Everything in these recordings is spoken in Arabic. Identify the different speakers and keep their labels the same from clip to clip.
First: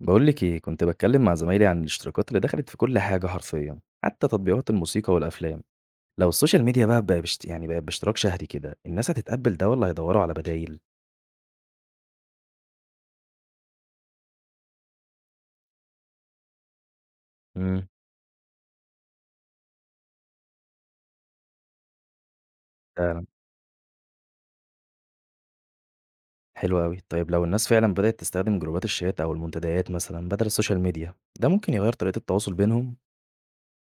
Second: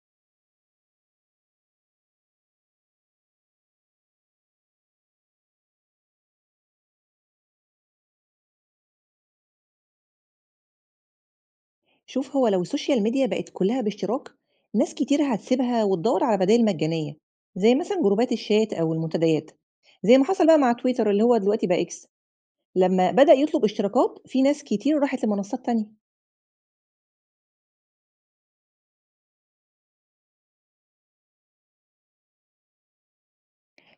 Speaker 1: بقول لك ايه، كنت بتكلم مع زمايلي عن الاشتراكات اللي دخلت في كل حاجة حرفيا، حتى تطبيقات الموسيقى والافلام. لو السوشيال ميديا بقى يعني بقى باشتراك شهري كده، الناس هتتقبل ده ولا هيدوروا على بدايل؟
Speaker 2: شوف، هو لو السوشيال ميديا بقت كلها باشتراك، ناس كتير هتسيبها وتدور على بدائل مجانية، زي
Speaker 1: امم.
Speaker 2: مثلا جروبات الشات أو المنتديات. زي ما حصل بقى مع تويتر اللي هو دلوقتي بقى إكس، لما
Speaker 1: فعلا.
Speaker 2: بدأ يطلب اشتراكات، في ناس كتير راحت لمنصات تانية.
Speaker 1: حلو قوي. طيب لو الناس فعلا بدأت تستخدم جروبات الشات او المنتديات مثلا بدل السوشيال ميديا، ده ممكن يغير طريقة التواصل بينهم.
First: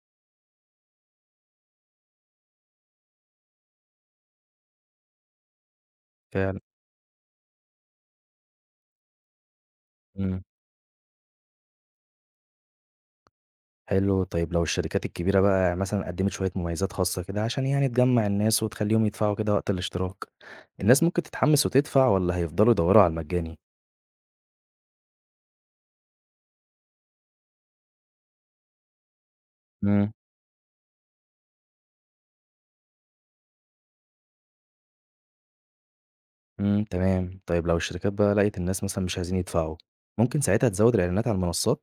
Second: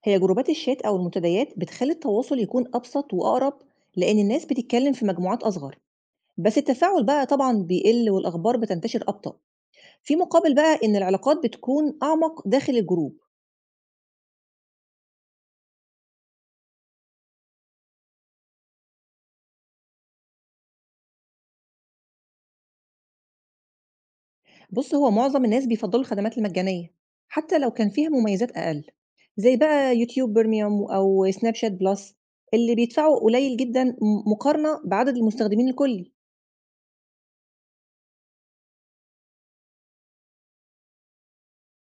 Speaker 2: هي جروبات الشات أو المنتديات بتخلي التواصل يكون أبسط وأقرب، لأن الناس بتتكلم في مجموعات أصغر. بس
Speaker 1: فعلا.
Speaker 2: التفاعل بقى طبعا بيقل والأخبار بتنتشر أبطأ، في
Speaker 1: امم.
Speaker 2: مقابل بقى إن العلاقات بتكون أعمق داخل الجروب.
Speaker 1: حلو. طيب لو الشركات الكبيرة بقى مثلا قدمت شوية مميزات خاصة كده عشان يعني تجمع الناس وتخليهم يدفعوا كده وقت الاشتراك، الناس ممكن تتحمس وتدفع ولا هيفضلوا يدوروا على المجاني؟
Speaker 2: بُص، هو معظم الناس بيفضّلوا الخدمات المجانية، حتى لو كان فيها مميزات أقل، زي بقى يوتيوب Premium أو Snapchat Plus. اللي بيدفعوا قليل جدًا مقارنة بعدد المستخدمين الكلّي،
Speaker 1: إمم، تمام. طيب لو الشركات بقى لقيت الناس مثلًا مش عايزين يدفعوا، ممكن ساعتها تزوّد الإعلانات على المنصات؟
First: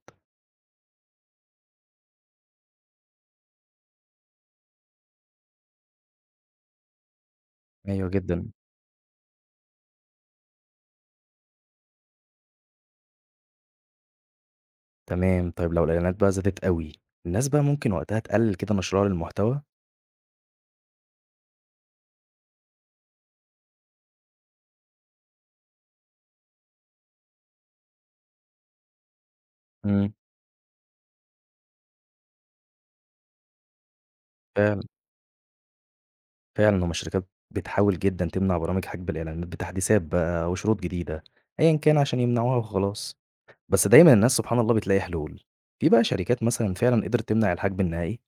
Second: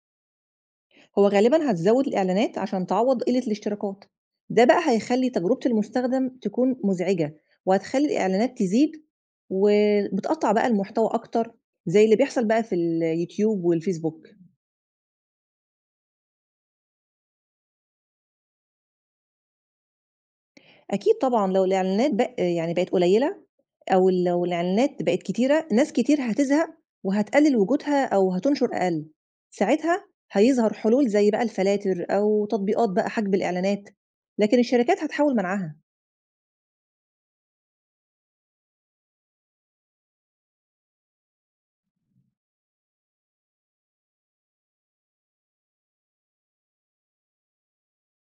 Speaker 2: هو غالبًا هتزوّد الإعلانات عشان تعوّض قلة الاشتراكات. ده بقى هيخلّي تجربة المستخدم تكون مزعجة، وهتخلّي
Speaker 1: أيوه جدًا،
Speaker 2: الإعلانات تزيد وبتقطّع بقى المحتوى أكتر، زي اللي بيحصل بقى في اليوتيوب والفيسبوك.
Speaker 1: تمام. طيب لو الإعلانات بقى زادت أوي، الناس بقى ممكن وقتها تقلل كده مشروعها للمحتوى؟
Speaker 2: أكيد طبعًا لو الإعلانات بق يعني بقت قليّلة أو لو الإعلانات بقت كتيرة، ناس كتير هتزهق وهتقلِّل وجودها أو هتنشر أقل، ساعتها
Speaker 1: إمم.
Speaker 2: هيظهر حلول زي بقى الفلاتر أو تطبيقات بقى حجب الإعلانات، لكن
Speaker 1: فعلًا.
Speaker 2: الشركات هتحاول منعها.
Speaker 1: فعلًا هُم الشركات بتحاول جدًا تمنع برامج حجب الإعلانات بتحديثات بقى وشروط جديدة، أيًا كان عشان يمنعوها وخلاص. بس دايمًا الناس سبحان الله بتلاقي حلول. في بقى شركات مثلًا فعلًا قدرت تمنع الحجب النهائي؟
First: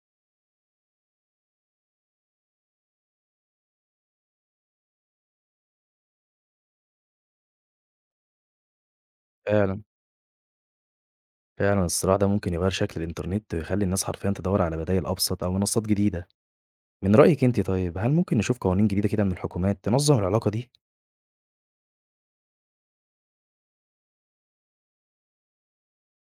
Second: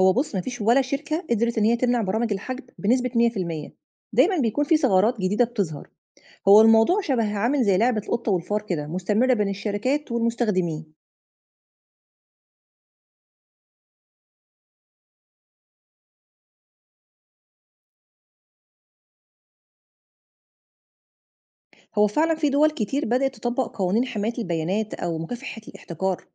Speaker 2: هو بُص، ما فيش ولا شركة قدرت إن هي تمنع برامج الحجب بنسبة 100%، دايمًا بيكون في ثغرات جديدة بتظهر. هو الموضوع شبه عامل زي لعبة القطة والفار كده، مستمرة بين
Speaker 1: فعلًا.
Speaker 2: الشركات والمستخدمين.
Speaker 1: فعلًا الصراع ده ممكن يغيّر شكل الإنترنت ويخلّي الناس حرفيًا تدوّر على بدايل أبسط أو منصات جديدة. من رأيِك أنتِ طيب، هل ممكن نشوف قوانين جديدة كده من الحكومات تنظم العلاقة دي؟
Speaker 2: هو فعلا في دول كتير بدأت تطبق قوانين حماية البيانات أو مكافحة الاحتكار.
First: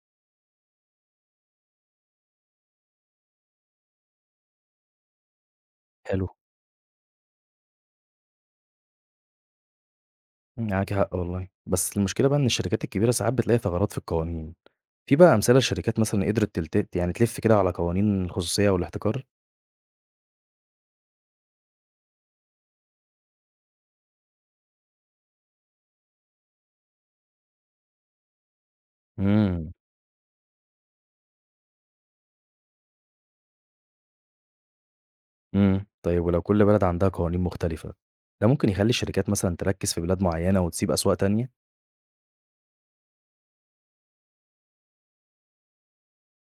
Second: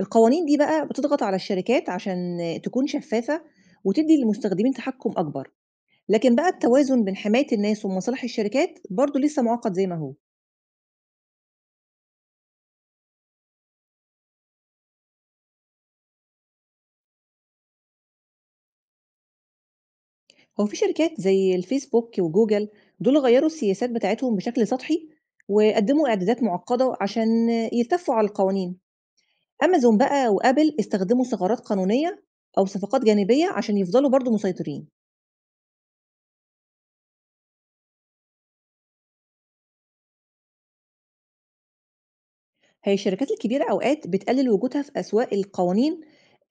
Speaker 2: القوانين دي بقى بتضغط على الشركات عشان تكون شفافة وتدي للمستخدمين تحكم أكبر،
Speaker 1: حلو.
Speaker 2: لكن بقى التوازن بين حماية الناس ومصالح الشركات برضه لسه معقد زي ما هو.
Speaker 1: إمم، معاكِ حق والله، بس المشكلة بقى إن الشركات الكبيرة ساعات بتلاقي ثغرات في القوانين. في بقى أمثلة لشركات مثلًا قدرت يعني تلِف كده على قوانين الخصوصية والاحتكار؟
Speaker 2: هو في شركات زي الفيسبوك وجوجل دول غيروا السياسات بتاعتهم بشكل سطحي، وقدموا إعدادات معقدة عشان يلتفوا على القوانين.
Speaker 1: إمم.
Speaker 2: أمازون بقى وآبل استخدموا ثغرات قانونية أو صفقات جانبية عشان يفضلوا برضه مسيطرين.
Speaker 1: إمم. طيب ولو كل بلد عندها قوانين مختلفة، ده ممكن يخلّي الشركات مثلًا تركّز في بلاد معيّنة وتسيب أسواق تانية؟
Speaker 2: هي الشركات الكبيرة أوقات بتقلل وجودها في أسواق القوانين،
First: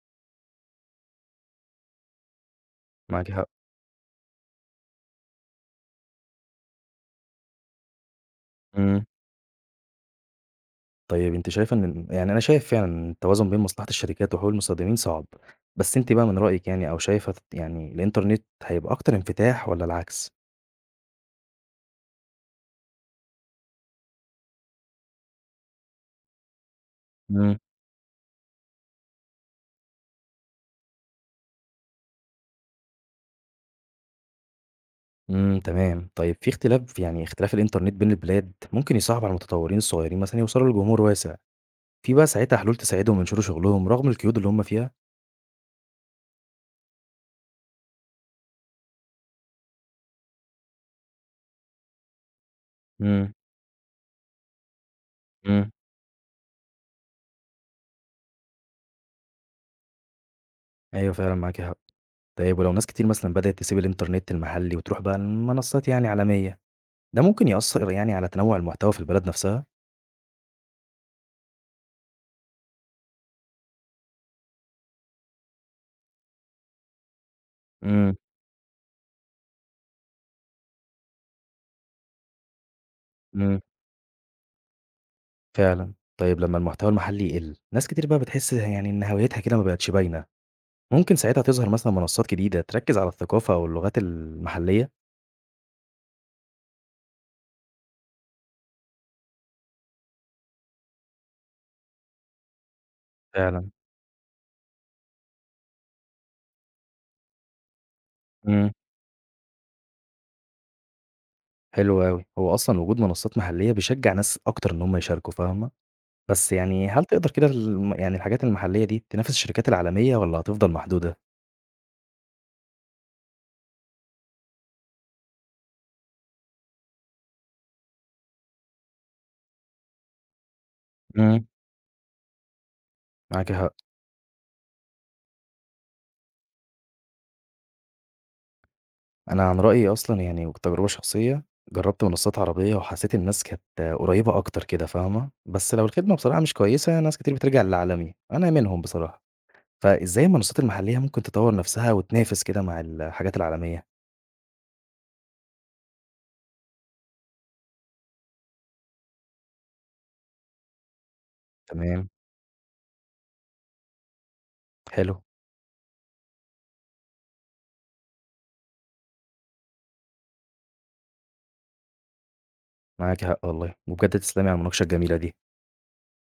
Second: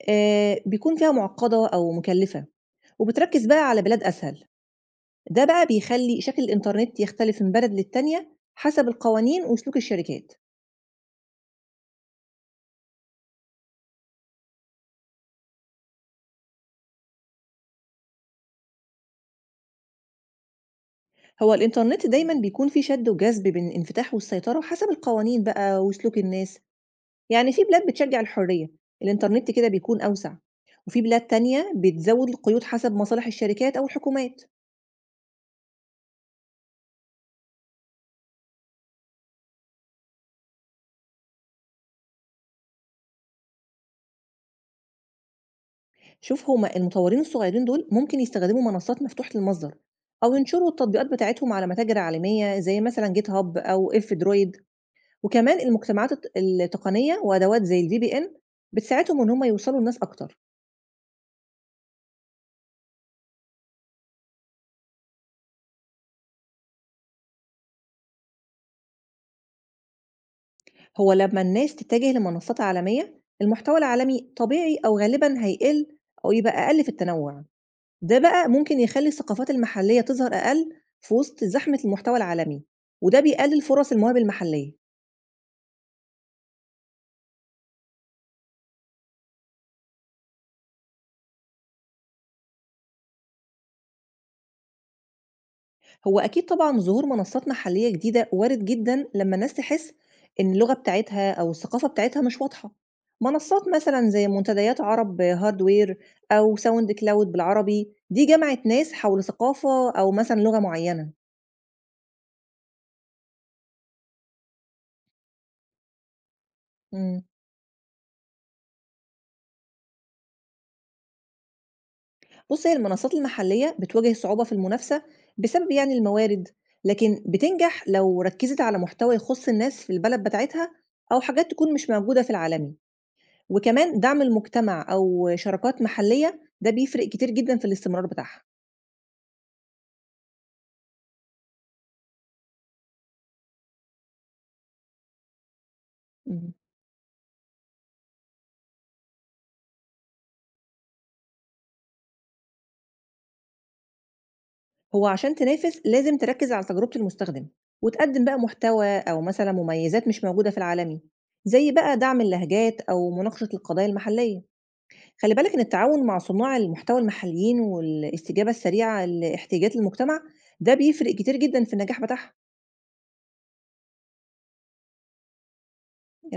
Speaker 2: آه، بيكون فيها معقدة أو مكلفة،
Speaker 1: معاكِ
Speaker 2: وبتركز
Speaker 1: حق.
Speaker 2: بقى على بلاد أسهل. ده بقى بيخلي شكل الإنترنت يختلف من بلد للتانية حسب
Speaker 1: إمم.
Speaker 2: القوانين وسلوك الشركات.
Speaker 1: طيب أنتِ شايفة إن يعني، أنا شايف فعلًا إن التوازن بين مصلحة الشركات وحقوق المستخدمين صعب، بس أنتِ بقى من رأيِك يعني، أو شايفة يعني الإنترنت هيبقى أكتر انفتاح والّا العكس؟
Speaker 2: هو الإنترنت دايما بيكون فيه شد وجذب بين الانفتاح والسيطرة حسب القوانين بقى وسلوك الناس. يعني
Speaker 1: إمم.
Speaker 2: في بلاد بتشجع الحرية، الإنترنت كده بيكون أوسع، وفي بلاد تانية بتزود القيود حسب مصالح الشركات أو الحكومات.
Speaker 1: إمم، تمام. طيب في اختلاف، يعني اختلاف الإنترنت بين البلاد ممكن يصعب على المتطورين الصغيرين مثلًا يوصلوا لجمهور واسع، في بقى ساعتها حلول تساعدهم ينشروا شغلهم رغم القيود اللي هم فيها؟
Speaker 2: شوف، هُم المطوّرين الصغيّرين دول ممكن يستخدموا منصات مفتوحة المصدر، أو ينشروا التطبيقات بتاعتهم على متاجر عالمية زي مثلًا
Speaker 1: إمم.
Speaker 2: GitHub أو Elfdroid، وكمان
Speaker 1: إمم.
Speaker 2: المجتمعات التقنية وأدوات زي الVPN بتساعدهم إن هُم يوصلوا لناس أكتر.
Speaker 1: أيوه فعلًا معاكِ حق. طيب ولو ناس كتير مثلًا بدأت تسيب الإنترنت المحلي وتروح بقى لمنصات يعني عالمية، ده ممكن يأثر يعني على تنوع المحتوى في البلد نفسها؟
Speaker 2: هو لمّا الناس تتجه لمنصات عالمية، المحتوى العالمي طبيعي أو غالبًا هيقل أو يبقى أقل في التنوع.
Speaker 1: إمم.
Speaker 2: ده بقى ممكن يخلّي الثقافات المحلية تظهر أقل في وسط زحمة المحتوى العالمي، وده
Speaker 1: إمم،
Speaker 2: بيقلل فرص المواهب المحلية.
Speaker 1: فعلًا. طيب لمّا المحتوى المحلي يقل، ناس كتير بقى بتحس يعني إن هويتها كده ما بقتش باينة، ممكن ساعتها تظهر مثلًا منصات جديدة تركّز على الثقافة أو اللغات المحلية؟
Speaker 2: هو أكيد طبعًا ظهور منصات محلية جديدة وارد جدًا لمّا الناس تحس إن اللغة بتاعتها أو الثقافة بتاعتها مش واضحة. منصات
Speaker 1: فعلًا.
Speaker 2: مثلًا زي منتديات عرب هاردوير أو ساوند كلاود بالعربي، دي جمعت
Speaker 1: إمم،
Speaker 2: ناس حول ثقافة أو مثلًا لغة معينة.
Speaker 1: حلو أوي. هو أصلًا وجود منصات محلية بيشجّع ناس أكتر إن هم يشاركوا، فاهمة؟ بس يعني هل
Speaker 2: إمم،
Speaker 1: تقدر كده يعني الحاجات المحلية دي تنافس الشركات العالمية والّا هتفضل محدودة؟
Speaker 2: بُص، هي المنصات المحلية بتواجه صعوبة في المنافسة بسبب يعني الموارد، لكن بتنجح لو ركزت على محتوى يخص الناس في البلد بتاعتها أو
Speaker 1: إمم،
Speaker 2: حاجات تكون مش موجودة في العالمي.
Speaker 1: معاكِ حق.
Speaker 2: وكمان دعم المجتمع أو شراكات محلية ده بيفرق كتير جدًا في الاستمرار بتاعها.
Speaker 1: أنا عن رأيي أصلًا يعني وتجربة شخصية، جرّبت منصات عربية وحسّيت الناس كانت قريّبة أكتر كده فاهمة، بس لو الخدمة بصراحة
Speaker 2: إمم.
Speaker 1: مش كويسة ناس كتير بترجع للعالمي، أنا منهم بصراحة. فإزاي المنصات المحلية ممكن تطوّر نفسها وتنافس كده مع الحاجات العالمية؟
Speaker 2: هو عشان تنافس لازم تركز على تجربة المستخدم، وتقدم بقى محتوى أو مثلًا مميزات مش موجودة في العالمي، زي بقى
Speaker 1: تمام،
Speaker 2: دعم اللهجات أو مناقشة القضايا المحلية.
Speaker 1: حلو،
Speaker 2: خلي بالك إن التعاون مع صناع المحتوى المحليين والاستجابة السريعة لاحتياجات المجتمع ده بيفرق كتير جدًا في النجاح بتاعها.
Speaker 1: معاكِ حق والله، وبجد تسلمي على المناقشة الجميلة دي.